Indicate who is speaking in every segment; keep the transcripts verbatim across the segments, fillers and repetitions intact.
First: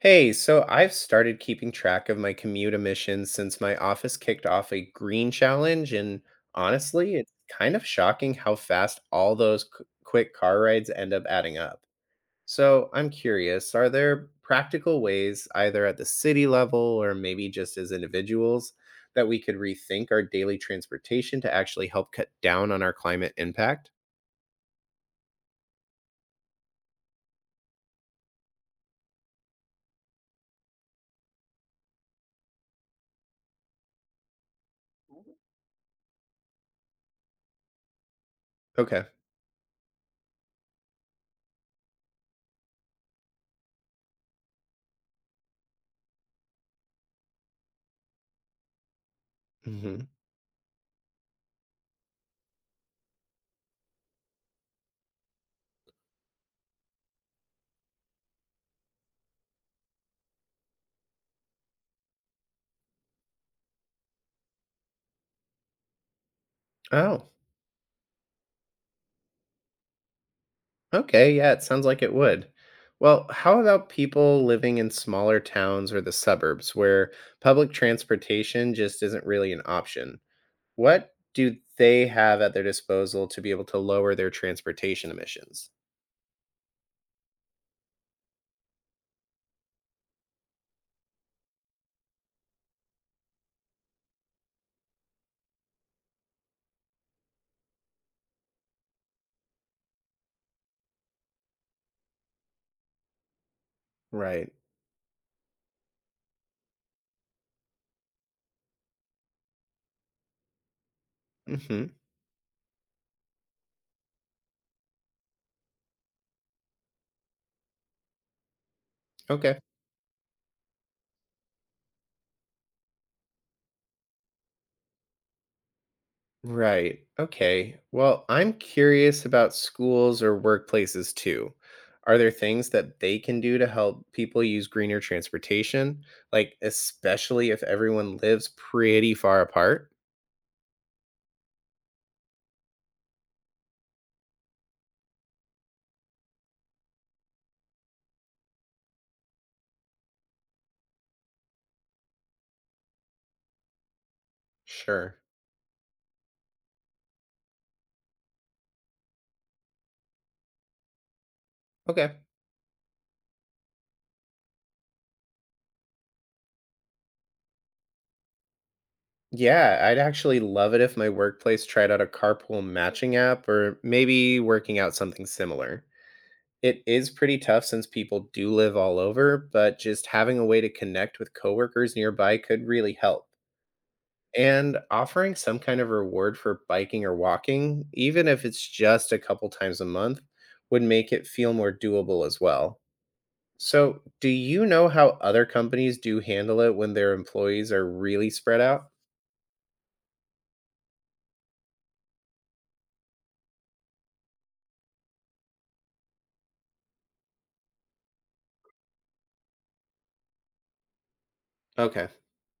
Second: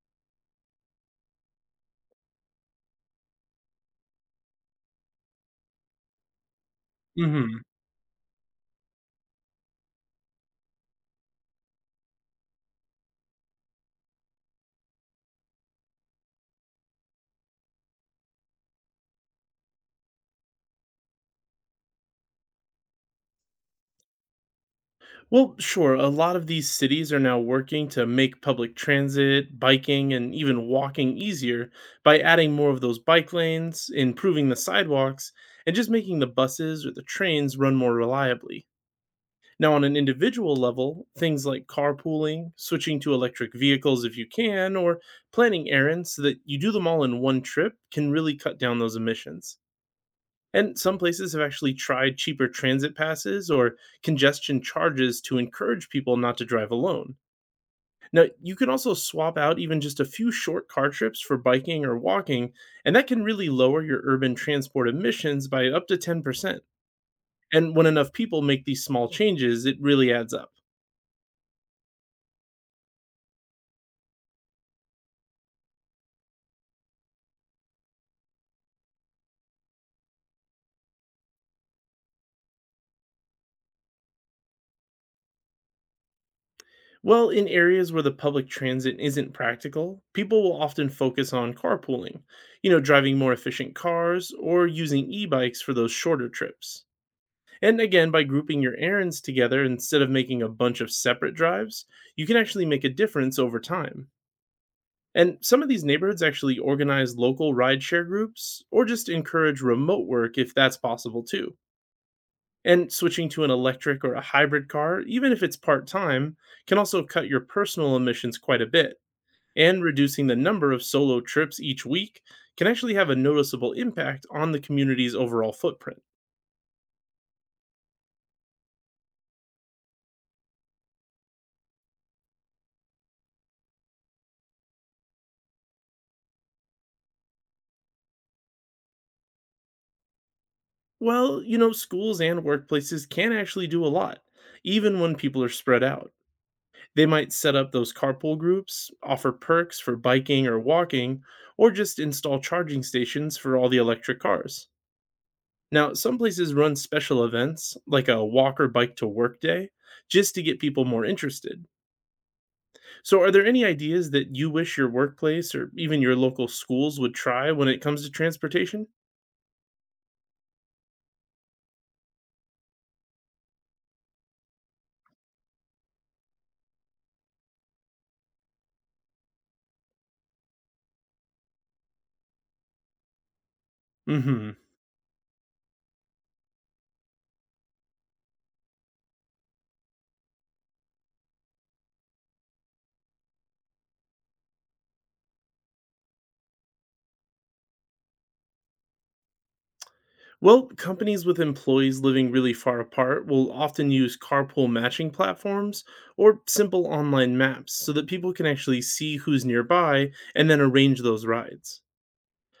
Speaker 1: Hey, so I've started keeping track of my commute emissions since my office kicked off a green challenge, and honestly, it's
Speaker 2: Mhm.
Speaker 1: kind of shocking how fast all those qu- quick car rides end up adding up. So I'm curious, are there practical ways, either at the city level or maybe just as individuals, that we could rethink our daily transportation to actually help cut down on our climate impact?
Speaker 2: Well, sure, a lot of these cities are now working to make public transit, biking, and even walking easier by adding more of those bike lanes, improving the sidewalks, and just making the buses or the trains run more reliably.
Speaker 1: Okay.
Speaker 2: Now, on an individual level, things like carpooling, switching to electric vehicles if you can, or planning errands so that you do them all in one trip can really cut down those emissions.
Speaker 1: Hmm.
Speaker 2: And some places have actually tried cheaper transit passes or congestion charges to encourage people not to drive alone. Now, you can also swap out even just a few short car trips for biking or walking, and that can really lower your urban transport emissions by up to ten percent.
Speaker 1: Oh.
Speaker 2: And when enough people make these small changes, it really adds up.
Speaker 1: Okay, yeah, it sounds like it would. Well, how about people living in smaller towns or the suburbs where public transportation just isn't really an option? What do they have at their disposal to be able to lower their transportation emissions?
Speaker 2: Well, in areas where the public transit isn't practical, people will often focus on carpooling, you know, driving more efficient cars or using e bikes for those shorter trips. And again, by grouping your errands together instead of making a bunch of separate drives, you can actually make a difference over time.
Speaker 1: Right.
Speaker 2: And some of these neighborhoods actually organize local rideshare groups or just encourage remote work if that's possible too.
Speaker 1: Mhm.
Speaker 2: And switching to an electric or a hybrid car, even if it's part time, can also cut your personal emissions quite a bit.
Speaker 1: Okay.
Speaker 2: And reducing the number of solo trips each week can actually have a noticeable impact on the community's overall footprint.
Speaker 1: Right. Okay. Well, I'm curious about schools or workplaces too. Are there things that they can do to help people use greener transportation? Like, especially if everyone lives pretty far apart?
Speaker 2: Well, you know, schools and workplaces can actually do a lot, even when people are spread out. They might set up those carpool groups, offer perks for biking or walking, or just install charging stations for all the electric cars.
Speaker 1: Sure.
Speaker 2: Now, some places run special events, like a walk or bike to work day, just to get people more interested.
Speaker 1: Okay.
Speaker 2: So, are there any ideas that you wish your workplace or even your local schools would try when it comes to transportation?
Speaker 1: Yeah, I'd actually love it if my workplace tried out a carpool matching app or maybe working out something similar. It is pretty tough since people do live all over, but just having a way to connect with coworkers nearby could really help.
Speaker 2: Hmm
Speaker 1: And offering some kind of reward for biking or walking, even if it's just a couple times a month, would make it feel more doable as well. So, do you know how other companies do handle it when their employees are really spread out?
Speaker 2: Well, companies with employees living really far apart will often use carpool matching platforms or simple online maps so that people can actually see who's nearby and then arrange those rides.
Speaker 1: Okay.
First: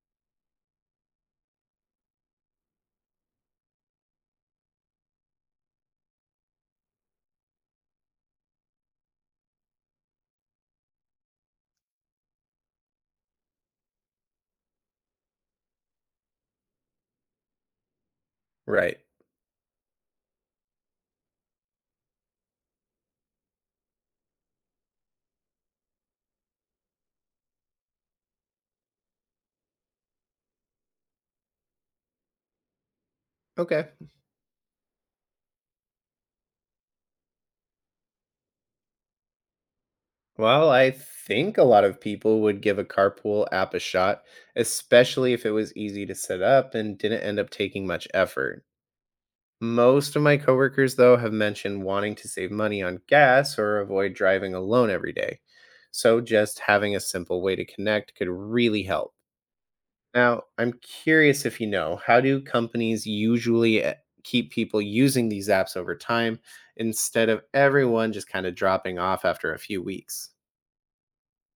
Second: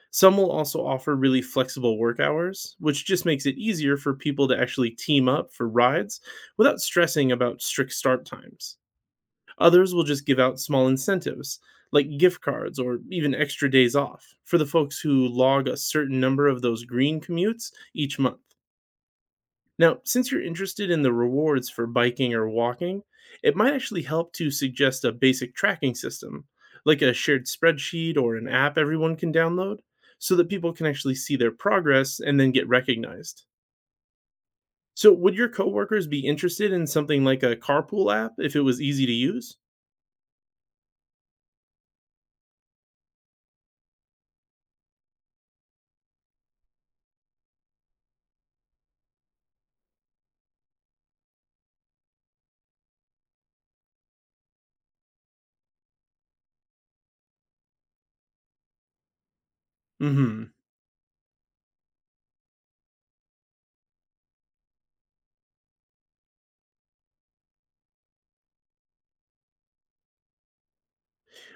Speaker 2: Some will also offer really flexible work hours, which just makes it easier for people to actually team up for rides without stressing about strict start times. Others will just give out small incentives, like gift cards or even extra days off, for the folks who log a certain number of those green commutes each month.
Speaker 1: Right.
Speaker 2: Now, since you're interested in the rewards for biking or walking, it might actually help to suggest a basic tracking system, like a shared spreadsheet or an app everyone can download, so that people can actually see their progress and then get recognized.
Speaker 1: Okay.
Speaker 2: So, would your coworkers be interested in something like a carpool app if it was easy to use?
Speaker 1: Well, I think a lot of people would give a carpool app a shot, especially if it was easy to set up and didn't end up taking much effort. Most of my coworkers, though, have mentioned wanting to save money on gas or avoid driving alone every day. So, just having a simple way to connect could really help. Now,
Speaker 2: Mhm.
Speaker 1: I'm curious if you know how do companies usually eh, keep people using these apps over time instead of everyone just kind of dropping off after a few weeks?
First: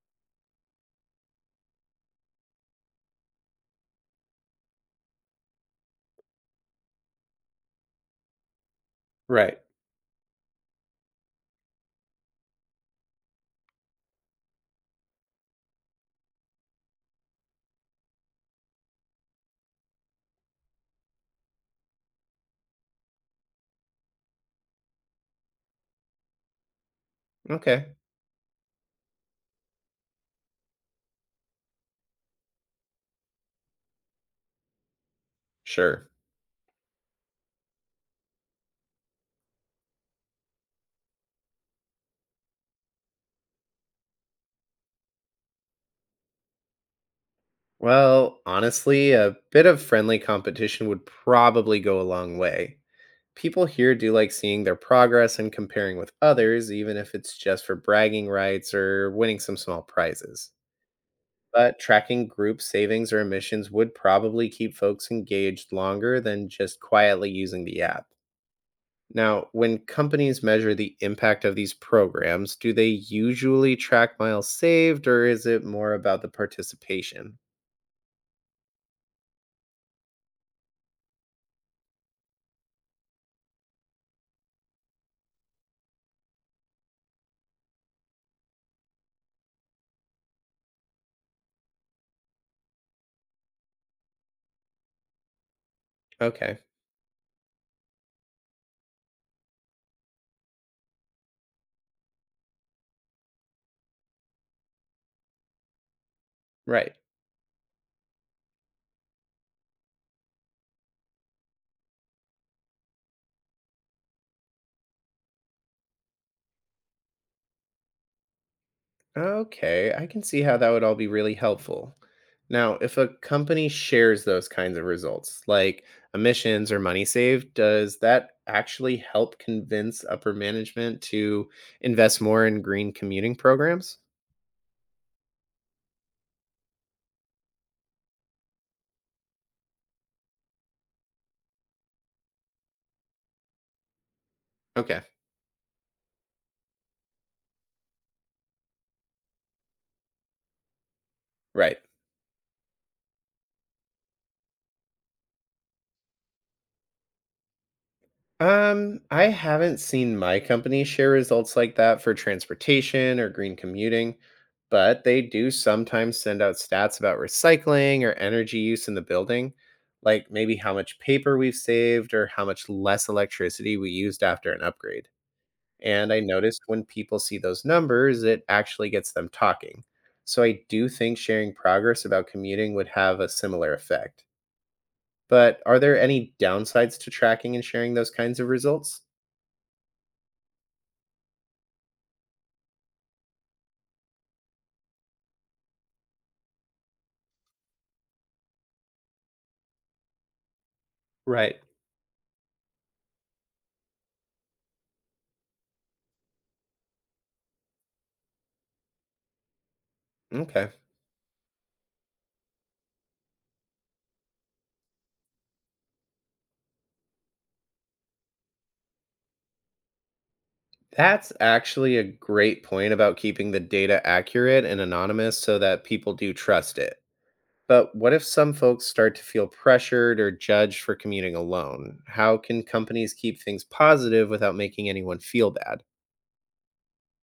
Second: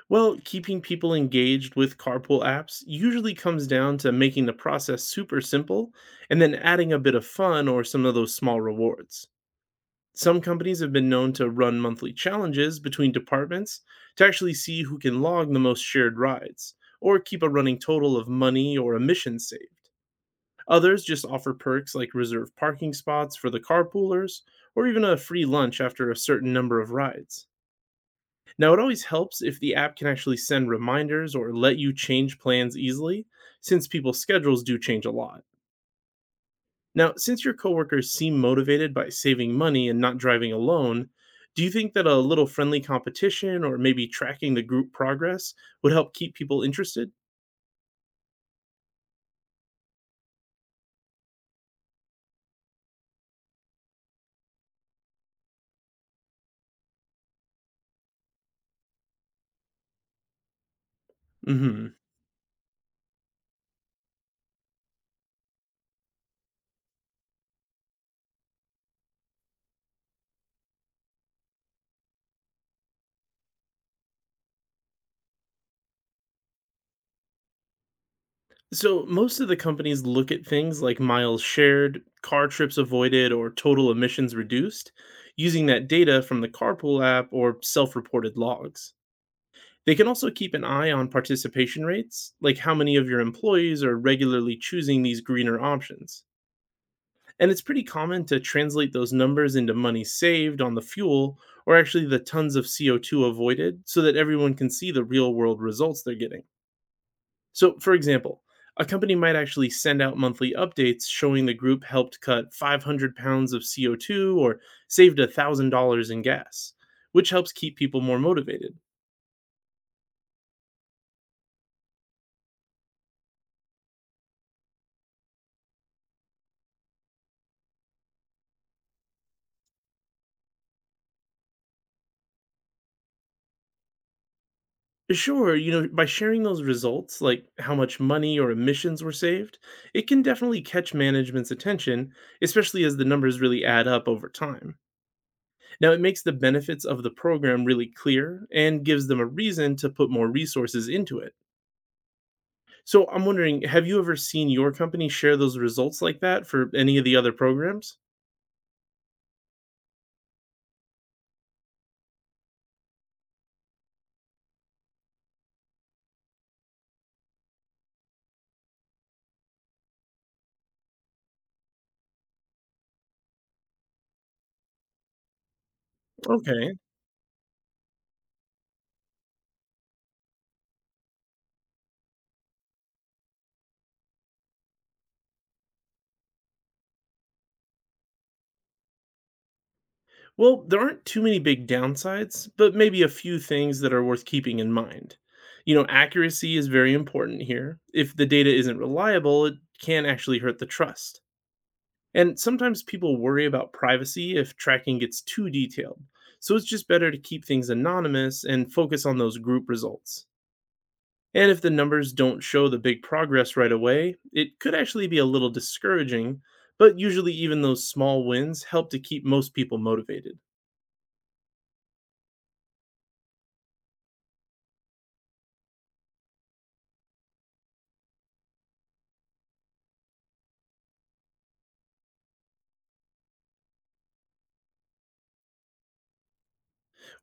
Speaker 2: Well, keeping people engaged with carpool apps usually comes down to making the process super simple and then adding a bit of fun or some of those small rewards.
Speaker 1: Right.
Speaker 2: Some companies have been known to run monthly challenges between departments to actually see who can log the most shared rides or keep a running total of money or emissions saved. Others just offer perks like reserved parking spots for the carpoolers or even a free lunch after a certain number of rides.
Speaker 1: Okay.
Speaker 2: Now, it always helps if the app can actually send reminders or let you change plans easily, since people's schedules do change a lot.
Speaker 1: Sure.
Speaker 2: Now, since your coworkers seem motivated by saving money and not driving alone, do you think that a little friendly competition or maybe tracking the group progress would help keep people interested?
Speaker 1: Well, honestly, a bit of friendly competition would probably go a long way. People here do like seeing their progress and comparing with others, even if it's just for bragging rights or winning some small prizes. But
Speaker 2: Hmm
Speaker 1: tracking group savings or emissions would probably keep folks engaged longer than just quietly using the app. Now, when companies measure the impact of these programs, do they usually track miles saved or is it more about the participation?
Speaker 2: So, most of the companies look at things like miles shared, car trips avoided, or total emissions reduced using that data from the carpool app or self reported logs. They can also keep an eye on participation rates, like how many of your employees are regularly choosing these greener options.
Speaker 1: Okay,
Speaker 2: And it's pretty common to translate those numbers into money saved on the fuel or actually the tons of C O two avoided so that everyone can see the real world results they're getting.
Speaker 1: right.
Speaker 2: So, for example, a company might actually send out monthly updates showing the group helped cut five hundred pounds of C O two or saved one thousand dollars in gas, which helps keep people more motivated.
Speaker 1: Okay, I can see how that would all be really helpful. Now, if a company shares those kinds of results, like emissions or money saved, does that actually help convince upper management to invest more in green commuting programs?
Speaker 2: Sure, you know, by sharing those results, like how much money or emissions were saved, it can definitely catch management's attention, especially as the numbers really add up over time.
Speaker 1: Okay,
Speaker 2: Now, it makes the benefits of the program really clear and gives them a reason to put more resources into it.
Speaker 1: right.
Speaker 2: So, I'm wondering, have you ever seen your company share those results like that for any of the other programs?
Speaker 1: Um, I haven't seen my company share results like that for transportation or green commuting, but they do sometimes send out stats about recycling or energy use in the building, like maybe how much paper we've saved or how much less electricity we used after an upgrade. And I noticed
Speaker 2: Okay.
Speaker 1: when people see those numbers, it actually gets them talking. So I do think sharing progress about commuting would have a similar effect. But are there any downsides to tracking and sharing those kinds of results?
Speaker 2: Well, there aren't too many big downsides, but maybe a few things that are worth keeping in mind. You know, accuracy is very important here. If the data isn't reliable, it can actually hurt the trust.
Speaker 1: Right.
Speaker 2: And sometimes people worry about privacy if tracking gets too detailed. So it's just better to keep things anonymous and focus on those group results.
Speaker 1: Okay.
Speaker 2: And if the numbers don't show the big progress right away, it could actually be a little discouraging, but usually even those small wins help to keep most people motivated.
Speaker 1: That's actually a great point about keeping the data accurate and anonymous so that people do trust it. But what if some folks start to feel pressured or judged for commuting alone? How can companies keep things positive without making anyone feel bad?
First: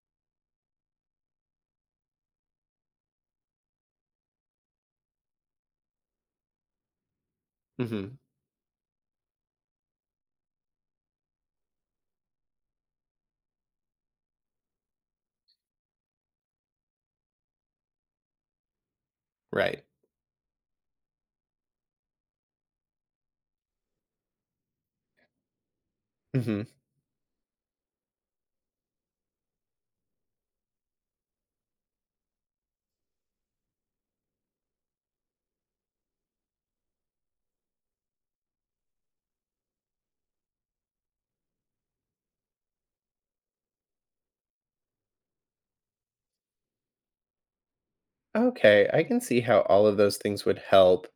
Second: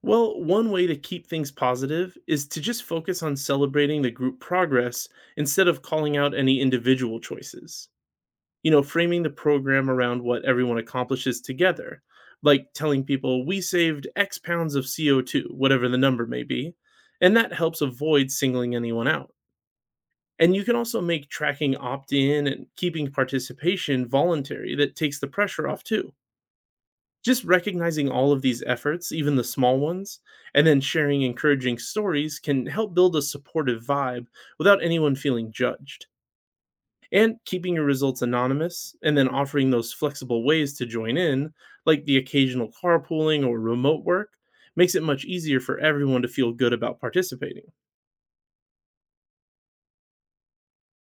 Speaker 2: Well, one way to keep things positive is to just focus on celebrating the group progress instead of calling out any individual choices.
Speaker 1: Hmm.
Speaker 2: You know, framing the program around what everyone accomplishes together, like telling people, we saved X pounds of C O two, whatever the number may be. And that helps avoid singling anyone out.
Speaker 1: Right.
Speaker 2: And you can also make tracking opt in and keeping participation voluntary that takes the pressure off too.
Speaker 1: Hmm.
Speaker 2: Just recognizing all of these efforts, even the small ones, and then sharing encouraging stories can help build a supportive vibe without anyone feeling judged. And keeping your results anonymous and then offering those flexible ways to join in, like the occasional carpooling or remote work, makes it much easier for everyone to feel good about participating.
Speaker 1: Okay. I can see how all of those things would help.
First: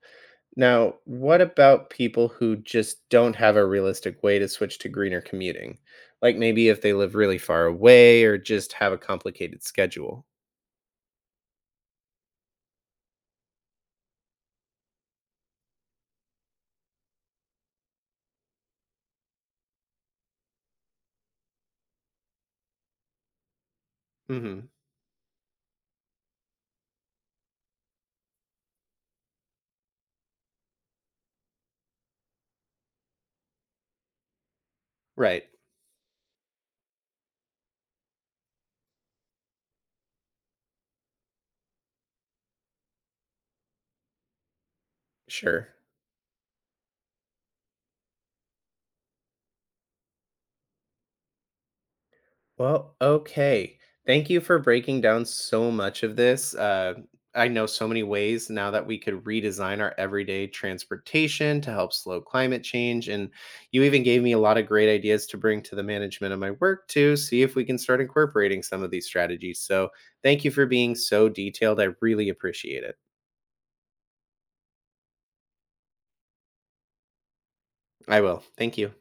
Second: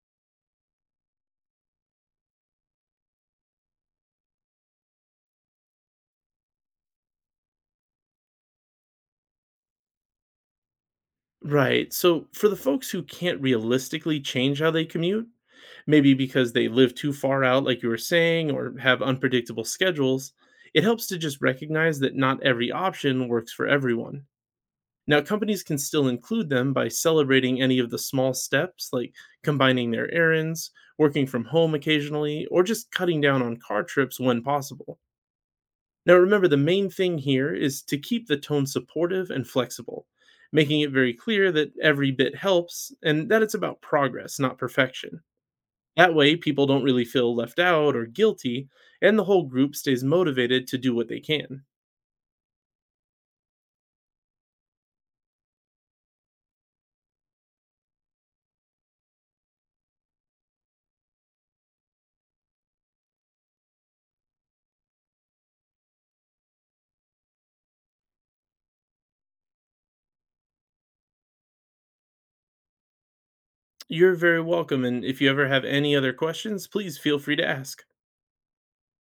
Speaker 1: Now, what about people who just don't have a realistic way to switch to greener commuting? Like maybe if they live really far away or just have a complicated schedule.
Speaker 2: Right. So for the folks who can't realistically change how they commute, maybe because they live too far out, like you were saying, or have unpredictable schedules, it helps to just recognize that not every option works for everyone.
Speaker 1: Hmm.
Speaker 2: Now, companies can still include them by celebrating any of the small steps, like combining their errands, working from home occasionally, or just cutting down on car trips when possible.
Speaker 1: Right.
Speaker 2: Now, remember, the main thing here is to keep the tone supportive and flexible, making it very clear that every bit helps and that it's about progress, not perfection.
Speaker 1: Sure.
Speaker 2: That way, people don't really feel left out or guilty, and the whole group stays motivated to do what they can.
Speaker 1: Well, okay. Thank you for breaking down so much of this. Uh, I know so many ways now that we could redesign our everyday transportation to help slow climate change. And you even gave me a lot of great ideas to bring to the management of my work to see if we can start incorporating some of these strategies. So thank you for being so detailed. I really appreciate it.
Speaker 2: You're very welcome, and if you ever have any other questions, please feel free to ask.
Speaker 1: I will. Thank you.